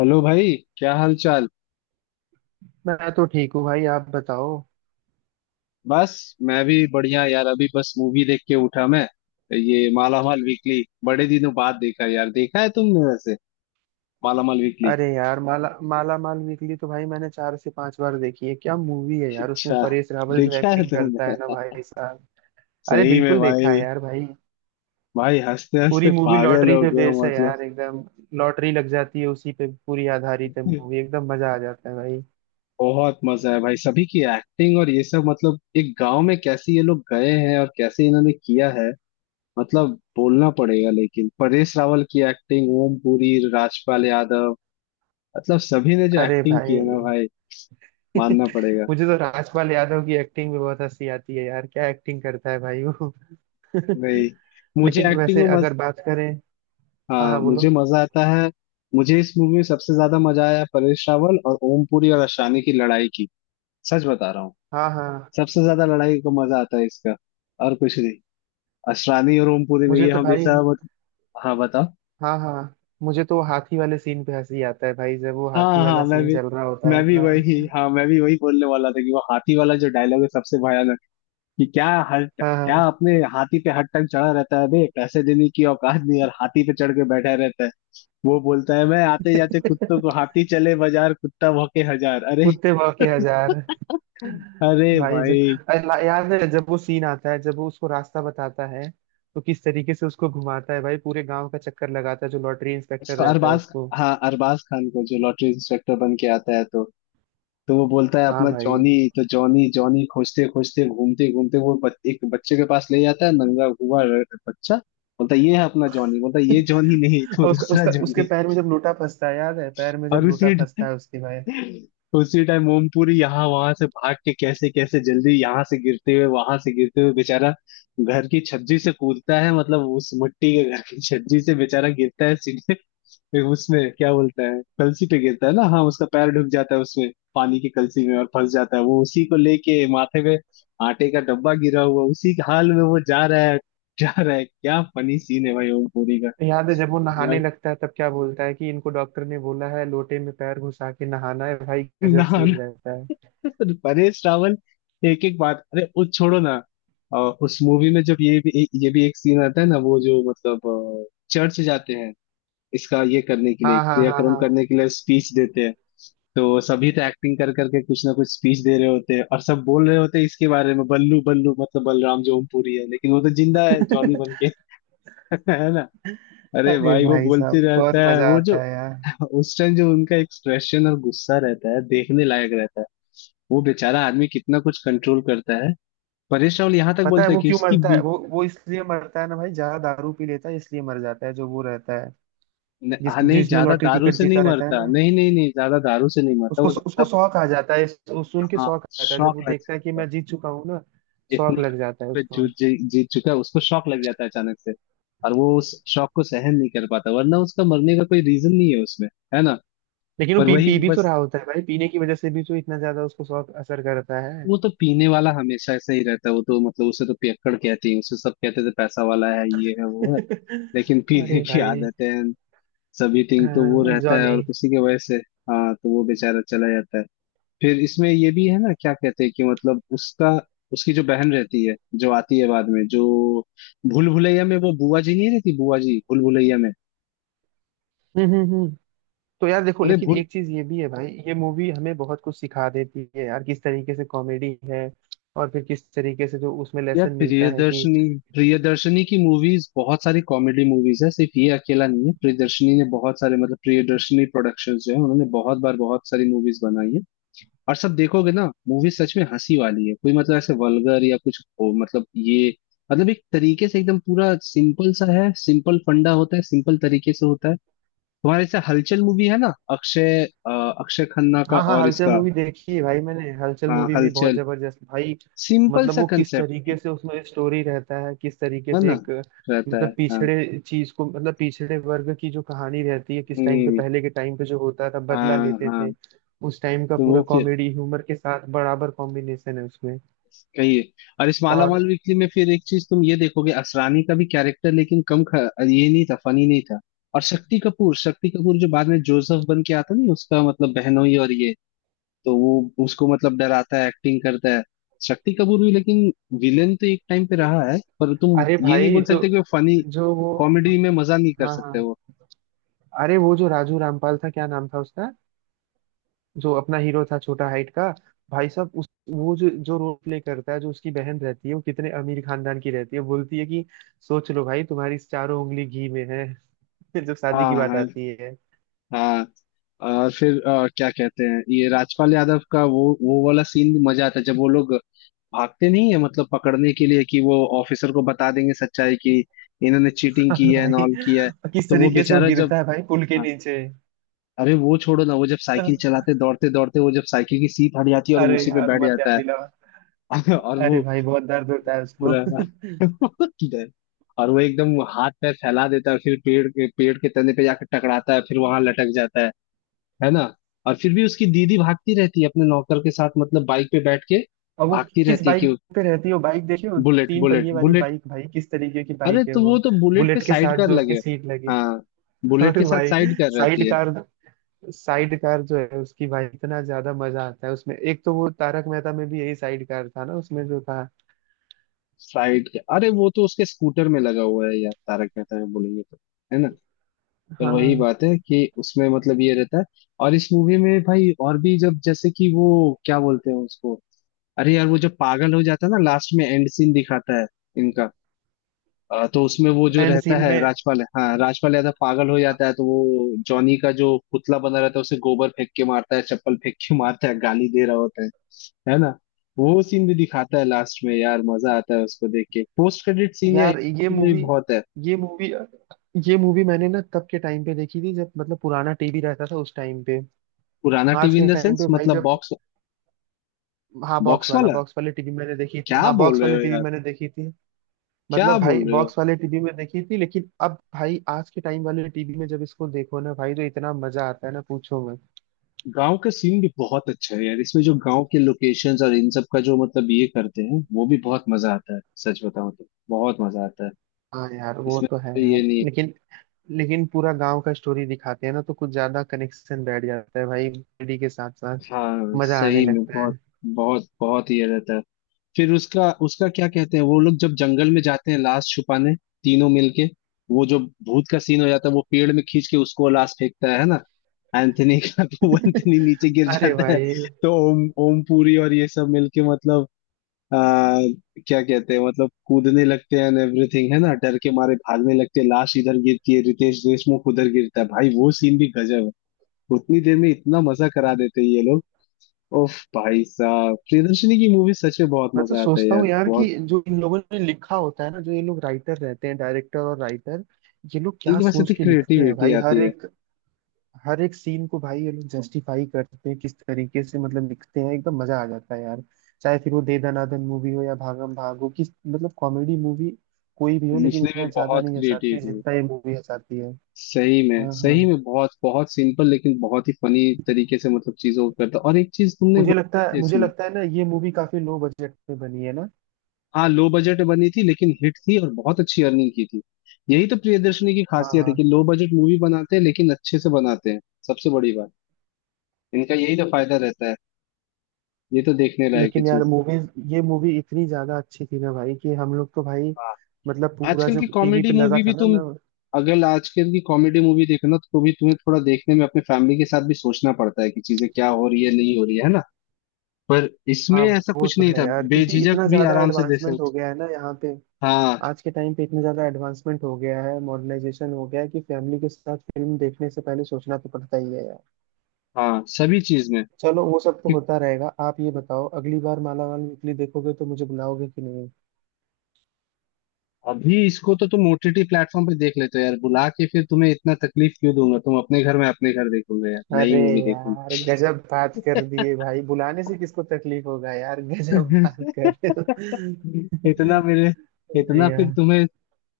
Hello भाई। क्या हाल चाल? मैं तो ठीक हूँ भाई, आप बताओ। बस, मैं भी बढ़िया यार। अभी बस मूवी देख के उठा मैं। ये माला माल वीकली बड़े दिनों बाद देखा यार। देखा है तुमने वैसे? माला माल वीकली? अरे यार, माला माला माल वीकली तो भाई मैंने 4 से 5 बार देखी है। क्या मूवी है यार, उसमें अच्छा, परेश रावल जो देखा है एक्टिंग करता है ना तुमने? भाई साहब। अरे सही में बिल्कुल देखा है भाई? यार भाई। भाई, हंसते पूरी हंसते मूवी पागल लॉटरी हो पे गया बेस हूँ, है मतलब। यार एकदम। लॉटरी लग जाती है, उसी पे पूरी आधारित है मूवी, एकदम मजा आ जाता है भाई। बहुत मजा है भाई, सभी की एक्टिंग और ये सब। मतलब एक गांव में कैसे ये लोग गए हैं और कैसे इन्होंने किया है, मतलब बोलना पड़ेगा। लेकिन परेश रावल की एक्टिंग, ओम पुरी, राजपाल यादव, मतलब सभी ने जो अरे एक्टिंग की भाई। है ना भाई, मानना पड़ेगा। मुझे तो राजपाल यादव की एक्टिंग भी बहुत हंसी आती है यार, क्या एक्टिंग करता है भाई वो। भाई, मुझे लेकिन एक्टिंग वैसे में मज अगर बात करें। हाँ हाँ, हाँ मुझे बोलो। मजा आता है। मुझे इस मूवी में सबसे ज्यादा मजा आया परेश रावल और ओम पुरी और अशानी की लड़ाई की। सच बता रहा हूँ। हाँ हाँ, सबसे ज्यादा लड़ाई का मजा आता है इसका, और कुछ नहीं। असरानी और ओमपुरी में मुझे ये तो भाई, हमेशा मत... हाँ, बताओ। हाँ हाँ, मुझे तो वो हाथी वाले सीन पे हंसी आता है भाई, जब वो हाथी हाँ हाँ, वाला मैं सीन भी, चल रहा होता है मैं भी ना। वही हाँ, मैं भी वही बोलने वाला था कि वो हाथी वाला जो डायलॉग है सबसे भयानक। कि क्या, हर हाँ क्या हाँ। अपने हाथी पे हर टाइम चढ़ा रहता है बे, पैसे देने की औकात नहीं और हाथी पे चढ़ के बैठा रहता है। वो बोलता है मैं आते जाते कुत्तों को, हाथी चले बाजार कुत्ता भौंके हजार, अरे। कुत्ते भौंके हजार। अरे भाई जो भाई! याद है, जब वो सीन आता है जब वो उसको रास्ता बताता है, तो किस तरीके से उसको घुमाता है भाई, पूरे गांव का चक्कर लगाता है जो लॉटरी इंस्पेक्टर इसको रहता है अरबाज, उसको। हाँ अरबाज खान को जो लॉटरी इंस्पेक्टर बन के आता है, तो वो बोलता है हाँ अपना भाई। जॉनी। तो जॉनी जॉनी खोजते खोजते घूमते घूमते वो एक बच्चे के पास ले जाता है, नंगा हुआ बच्चा। बोलता है ये है अपना जॉनी, बोलता है ये जॉनी नहीं तो और उसका दूसरा उसका उसके जॉनी। पैर में जब लोटा फंसता है, याद है पैर में जब और लोटा उसे फंसता है उसके भाई। उसी टाइम ओमपुरी यहाँ वहां से भाग के कैसे कैसे जल्दी यहाँ से गिरते हुए वहां से गिरते हुए बेचारा घर की छज्जी से कूदता है, मतलब उस मिट्टी के घर की छज्जी से बेचारा गिरता है सीधे। फिर उसमें क्या बोलता है, कलसी पे गिरता है ना, हाँ उसका पैर ढुक जाता है उसमें, पानी की कलसी में, और फंस जाता है वो उसी को लेके माथे पे। आटे का डब्बा गिरा हुआ उसी के हाल में वो जा रहा है। जा रहा है, क्या फनी सीन है भाई ओमपुरी का। याद है जब वो भाई, नहाने लगता है तब क्या बोलता है कि इनको डॉक्टर ने बोला है लोटे में पैर घुसा के नहाना है, भाई गजब ना सीन रहता है। ना। परेश रावल, एक एक बात, अरे वो छोड़ो ना। उस मूवी में जब ये भी एक सीन आता है ना, वो जो मतलब चर्च जाते हैं। इसका ये करने के लिए, हाँ हाँ हाँ क्रियाक्रम हाँ। करने के लिए स्पीच देते हैं, तो सभी तो एक्टिंग कर करके कुछ ना कुछ स्पीच दे रहे होते हैं और सब बोल रहे होते हैं इसके बारे में, बल्लू बल्लू मतलब बलराम जो ओमपुरी है, लेकिन वो तो जिंदा है जॉनी बन के। है। अरे अरे भाई, वो भाई बोलते साहब बहुत रहता है मजा वो जो, आता है यार। उस टाइम जो उनका एक्सप्रेशन और गुस्सा रहता है देखने लायक रहता है। वो बेचारा आदमी कितना कुछ कंट्रोल करता है। परेश रावल यहाँ तक पता है बोलता है वो कि क्यों उसकी मरता है, बी वो इसलिए मरता है ना भाई, ज्यादा दारू पी लेता है इसलिए मर जाता है जो वो रहता है। न, आ, जिसकी नहीं, जिसने ज्यादा लॉटरी दारू टिकट से जीता नहीं रहता है मरता, ना, नहीं, नहीं, नहीं, ज्यादा दारू से नहीं मरता उसको वो। उसको ज्यादा, शौक आ जाता है, सुन के हाँ, शौक आ जाता है, जब शौक वो लग देखता है कि जाता है। मैं जीत चुका हूँ ना। शौक इतना लग जाता है करोड़ पे उसको। जीत जीत चुका है, उसको शौक लग जाता है अचानक से, और वो उस शौक को सहन नहीं कर पाता, वरना उसका मरने का कोई रीजन नहीं है उसमें, है ना। लेकिन वो पर पी वही पी भी तो बस, रहा होता है भाई, पीने की वजह से भी तो इतना ज्यादा उसको शौक असर करता है। वो तो पीने वाला हमेशा ऐसा ही रहता है। वो तो मतलब उसे तो पियक्कड़ कहते हैं, उसे सब कहते थे पैसा वाला है, ये है, वो है। लेकिन पीने अरे की भाई। आदत है and सभी थिंग तो वो अ, रहता है जॉनी। और उसी की वजह से, हाँ, तो वो बेचारा चला जाता है। फिर इसमें ये भी है ना, क्या कहते हैं कि मतलब उसका, उसकी जो बहन रहती है जो आती है बाद में, जो भूल भुलैया में वो बुआ जी, नहीं रहती बुआ जी भूल भुलैया में। हम्म हम्म हम्म। तो यार देखो, अरे लेकिन भूल, एक चीज ये भी है भाई, ये मूवी हमें बहुत कुछ सिखा देती है यार, किस तरीके से कॉमेडी है, और फिर किस तरीके से जो उसमें यार लेसन मिलता है कि। प्रियदर्शनी, प्रियदर्शनी की मूवीज बहुत सारी कॉमेडी मूवीज है, सिर्फ ये अकेला नहीं है। प्रियदर्शनी ने बहुत सारे, मतलब प्रियदर्शनी प्रोडक्शंस जो है उन्होंने बहुत बार बहुत सारी मूवीज बनाई है। और सब देखोगे ना, मूवी सच में हंसी वाली है, कोई मतलब ऐसे वल्गर या कुछ हो, मतलब ये मतलब एक तरीके से एकदम पूरा सिंपल सा है। सिंपल फंडा होता है, सिंपल तरीके से होता है। तुम्हारे जैसे हलचल मूवी है ना, अक्षय अक्षय खन्ना का हाँ हाँ, और हलचल इसका। मूवी देखी है भाई मैंने, हलचल हाँ, मूवी भी बहुत हलचल जबरदस्त भाई। सिंपल मतलब सा वो किस कंसेप्ट, तरीके से उसमें स्टोरी रहता है, किस तरीके है से ना, एक, रहता है मतलब हाँ। पिछड़े चीज को, मतलब पिछड़े वर्ग की जो कहानी रहती है, किस टाइम पे हम्म, पहले के टाइम पे जो होता था बदला हाँ लेते हाँ, थे। उस टाइम का तो पूरा वो फिर कॉमेडी ह्यूमर के साथ बराबर कॉम्बिनेशन है उसमें। कही है। और इस माला और माल वीकली में फिर एक चीज तुम ये देखोगे, असरानी का भी कैरेक्टर, लेकिन कम ये नहीं था फनी, नहीं था। और शक्ति कपूर, शक्ति कपूर जो बाद में जोसेफ बन के आता नहीं, उसका मतलब बहनोई, और ये, तो वो उसको मतलब डराता है, एक्टिंग करता है शक्ति कपूर भी। लेकिन विलेन तो एक टाइम पे रहा है, पर तुम अरे ये नहीं भाई बोल जो, सकते कि वो फनी जो वो, कॉमेडी में मजा नहीं कर हाँ सकते हाँ, वो। अरे वो जो राजू रामपाल था, क्या नाम था उसका, जो अपना हीरो था छोटा हाइट का। भाई साहब उस वो जो जो रोल प्ले करता है, जो उसकी बहन रहती है, वो कितने अमीर खानदान की रहती है, बोलती है कि, सोच लो भाई तुम्हारी चारों उंगली घी में है। जब शादी हाँ की बात हाँ आती है। हाँ, और फिर क्या कहते हैं, ये राजपाल यादव का वो वाला सीन भी मजा आता है, जब वो लोग भागते नहीं है मतलब पकड़ने के लिए कि वो ऑफिसर को बता देंगे सच्चाई की, इन्होंने चीटिंग की और है एंड भाई ऑल किया है। किस तो वो तरीके से वो बेचारा जब, गिरता है भाई पुल के हाँ, नीचे। अरे वो छोड़ो ना, वो जब साइकिल चलाते दौड़ते दौड़ते, वो जब साइकिल की सीट हट जाती है और वो अरे उसी पे यार बैठ मत याद जाता दिला। है। और वो अरे भाई बहुत दर्द वो होता है उसको। पूरा। और वो एकदम हाथ पैर फैला देता है, फिर पेड़ के तने पे जाकर टकराता है, फिर वहां लटक जाता है ना। और फिर भी उसकी दीदी भागती रहती है अपने नौकर के साथ, मतलब बाइक पे बैठ के और वो भागती किस रहती है बाइक कि, पे रहती है वो, बाइक देखिए वो, बुलेट तीन बुलेट पहिए वाली बुलेट। बाइक भाई, किस तरीके की अरे बाइक है तो वो। वो तो बुलेट के बुलेट के साइड साथ कर जो उसके लगे, सीट लगी। हाँ बुलेट अरे के साथ भाई साइड कर रहती साइड है। कार। साइड कार जो है उसकी भाई, इतना ज्यादा मजा आता है उसमें। एक तो वो तारक मेहता में भी यही साइड कार था ना उसमें जो था। साइड के, अरे वो तो उसके स्कूटर में लगा हुआ है यार, तारक मेहता में बोलेंगे तो, है ना। पर वही हाँ। बात है कि उसमें मतलब ये रहता है। और इस मूवी में भाई और भी, जब जैसे कि वो क्या बोलते हैं उसको, अरे यार वो जब पागल हो जाता है ना लास्ट में, एंड सीन दिखाता है इनका। तो उसमें वो जो एंड रहता सीन है में। राजपाल, हाँ राजपाल यादव पागल हो जाता है तो वो जॉनी का जो पुतला बना रहता है उसे गोबर फेंक के मारता है, चप्पल फेंक के मारता है, गाली दे रहा होता है ना। वो सीन भी दिखाता है लास्ट में यार, मजा आता है उसको देख के। पोस्ट क्रेडिट सीन या यार scene भी बहुत है। ये मूवी ये मूवी मैंने ना तब के टाइम पे देखी थी जब मतलब पुराना टीवी रहता था उस टाइम पे। पुराना आज टीवी के इन द टाइम सेंस पे भाई मतलब जब, बॉक्स, हाँ बॉक्स बॉक्स वाला, वाला? बॉक्स वाले टीवी मैंने देखी थी, क्या हाँ बोल बॉक्स रहे वाले हो टीवी यार? मैंने देखी थी। क्या मतलब भाई बोल रहे हो? बॉक्स वाले टीवी में देखी थी, लेकिन अब भाई आज के टाइम वाले टीवी में जब इसको देखो ना भाई तो इतना मजा आता है ना पूछो मत। गांव का सीन भी बहुत अच्छा है यार, इसमें जो गांव के लोकेशंस और इन सब का जो मतलब ये करते हैं वो भी बहुत मजा आता है। सच बताऊं तो बहुत मजा आता है, हाँ यार वो इसमें तो है तो ये यार, नहीं। लेकिन, लेकिन पूरा गांव का स्टोरी दिखाते हैं ना तो कुछ ज्यादा कनेक्शन बैठ जाता है भाई, कॉमेडी के साथ साथ हाँ, मजा आने सही में लगता बहुत, है। बहुत बहुत ये रहता है। फिर उसका, उसका क्या कहते हैं, वो लोग जब जंगल में जाते हैं लाश छुपाने, तीनों मिलके, वो जो भूत का सीन हो जाता है, वो पेड़ में खींच के उसको लाश फेंकता है ना, एंथनी का। तो वो एंथनी नीचे गिर अरे जाता है। भाई। तो ओम ओम पुरी और ये सब मिलके मतलब आ, क्या कहते हैं, मतलब कूदने लगते हैं एंड एवरीथिंग, है ना, डर के मारे भागने लगते हैं, लाश इधर गिरती है, रितेश देशमुख उधर गिरता है भाई, वो सीन भी गजब है। उतनी देर में इतना मजा करा देते हैं ये लोग। ओफ भाई साहब, प्रियदर्शनी की मूवी सच में बहुत मैं तो मजा आता है सोचता यार, हूँ यार कि बहुत। जो इन लोगों ने लिखा होता है ना, जो ये लोग राइटर रहते हैं, डायरेक्टर और राइटर, ये लोग क्या एक बस सोच इतनी के लिखते हैं क्रिएटिविटी भाई। आती हर है एक, हर एक सीन को भाई ये लोग जस्टिफाई करते हैं, किस तरीके से मतलब लिखते हैं एकदम मजा आ जाता है यार। चाहे फिर वो दे दनादन मूवी हो या भागम भाग हो, किस, मतलब कॉमेडी मूवी कोई भी हो, लेकिन लिखने में, इतना ज्यादा बहुत नहीं हंसाती है क्रिएटिविटी है। जितना ये मूवी हंसाती है। सही में, हाँ सही हाँ। में बहुत बहुत सिंपल लेकिन बहुत ही फनी तरीके से मतलब चीजों को करता। और एक चीज तुमने मुझे लगता बोला है है मुझे इसमें, लगता है ना ये मूवी काफी लो बजट में बनी है ना। हाँ, लो बजट बनी थी लेकिन हिट थी और बहुत अच्छी अर्निंग की थी। यही तो प्रियदर्शनी की हाँ खासियत है कि हाँ। लो बजट मूवी बनाते हैं लेकिन अच्छे से बनाते हैं। सबसे बड़ी बात, इनका यही तो फायदा रहता है। ये तो देखने लायक है लेकिन यार चीज। मूवीज, ये मूवी इतनी ज्यादा अच्छी थी ना भाई कि हम लोग तो भाई, हाँ, मतलब पूरा आजकल जो की टीवी कॉमेडी पे लगा मूवी था भी ना तुम, मैं। अगर आजकल की कॉमेडी मूवी देखना तो भी तुम्हें थोड़ा देखने में अपने फैमिली के साथ भी सोचना पड़ता है कि चीजें क्या हो रही है नहीं हो रही है ना। पर इसमें हाँ ऐसा वो कुछ तो नहीं है था, यार, क्योंकि बेझिझक इतना भी ज्यादा आराम से देख एडवांसमेंट हो सकते। गया है ना यहाँ पे। हाँ, आज के टाइम पे इतना ज्यादा एडवांसमेंट हो गया है, मॉडर्नाइजेशन हो गया है, कि फैमिली के साथ फिल्म देखने से पहले सोचना तो पड़ता ही है यार। हाँ सभी चीज में। चलो वो सब तो कि होता रहेगा, आप ये बताओ अगली बार मालामाल वीकली देखोगे तो मुझे बुलाओगे कि नहीं। अभी इसको तो तुम ओटीटी प्लेटफॉर्म पे देख लेते हो यार, बुला के फिर तुम्हें इतना तकलीफ क्यों दूंगा। तुम अपने घर में, अपने घर देखोगे यार नई अरे मूवी, यार गजब बात कर दिए भाई, बुलाने से किसको तकलीफ होगा यार। गजब देखोगे। बात कर रहे हो। इतना मेरे, नहीं इतना फिर यार। तुम्हें,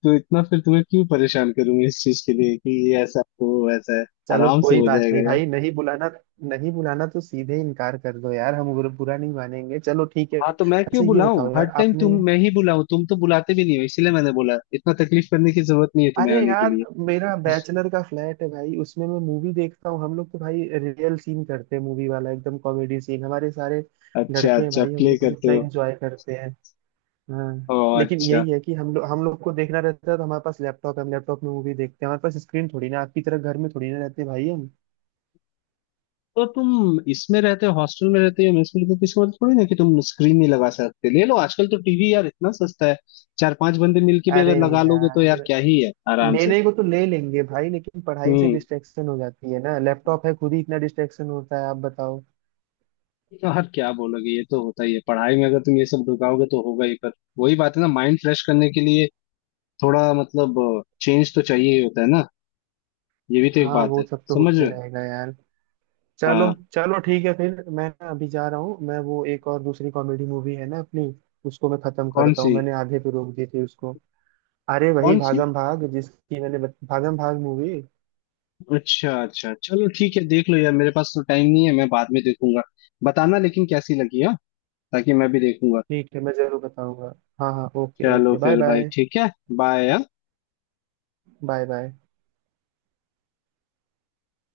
तो इतना फिर तुम्हें क्यों परेशान करूंगा इस चीज के लिए कि ये ऐसा हो वैसा है। चलो आराम से कोई हो बात जाएगा नहीं यार। भाई, नहीं बुलाना। नहीं बुलाना तो सीधे इनकार कर दो यार, हम बुरा बुरा नहीं मानेंगे। चलो ठीक है, हाँ, तो मैं अच्छा क्यों ये बुलाऊं बताओ हर यार टाइम? तुम, आपने। मैं ही बुलाऊं, तुम तो बुलाते भी नहीं हो, इसलिए मैंने बोला इतना तकलीफ करने की जरूरत नहीं है तुम्हें अरे आने के यार लिए। मेरा बैचलर का फ्लैट है भाई, उसमें मैं मूवी देखता हूँ, हम लोग तो भाई रियल सीन करते हैं, मूवी वाला एकदम कॉमेडी सीन, हमारे सारे अच्छा लड़के हैं अच्छा भाई, हम प्ले लोग करते इतना हो। एंजॉय करते। हाँ ओ लेकिन अच्छा, यही है कि हम लोग को देखना रहता है तो हमारे पास लैपटॉप है, हम लैपटॉप में मूवी देखते हैं, हमारे पास स्क्रीन थोड़ी ना आपकी तरह घर में, थोड़ी ना रहते भाई हम। तो तुम इसमें रहते हो, हॉस्टल में रहते हो, मेस में रहते हो, तो इसका मतलब थोड़ी ना कि तुम स्क्रीन नहीं लगा सकते। ले लो, आजकल तो टीवी यार इतना सस्ता है, चार पांच बंदे मिलके भी अगर अरे लगा लोगे तो यार यार, क्या ही है, आराम से। लेने को तो ले लेंगे भाई, लेकिन पढ़ाई से हम्म, डिस्ट्रैक्शन हो जाती है ना, लैपटॉप है खुद ही इतना डिस्ट्रैक्शन होता है, आप बताओ। तो यार क्या बोलोगे, ये तो होता ही है पढ़ाई में, अगर तुम ये सब ढुकाओगे तो होगा ही। पर वही बात है ना, माइंड फ्रेश करने के लिए थोड़ा मतलब चेंज तो चाहिए ही होता है ना, ये भी तो एक हाँ बात वो है। सब तो समझ होते रहे हो? रहेगा यार। चलो। हाँ। चलो ठीक है, फिर मैं ना अभी जा रहा हूँ, मैं वो एक और दूसरी कॉमेडी मूवी है ना अपनी, उसको मैं खत्म कौन करता हूँ, सी? मैंने आधे पे रोक दी थी उसको। अरे वही कौन सी? भागम भाग, जिसकी मैंने भागम भाग मूवी। अच्छा अच्छा, चलो ठीक है, देख लो यार, मेरे पास तो टाइम नहीं है, मैं बाद में देखूंगा। बताना लेकिन कैसी लगी, हाँ, ताकि मैं भी देखूंगा। ठीक है मैं जरूर बताऊंगा। हाँ हाँ, ओके चलो ओके, बाय फिर भाई, बाय। ठीक है। बाय। Bye bye.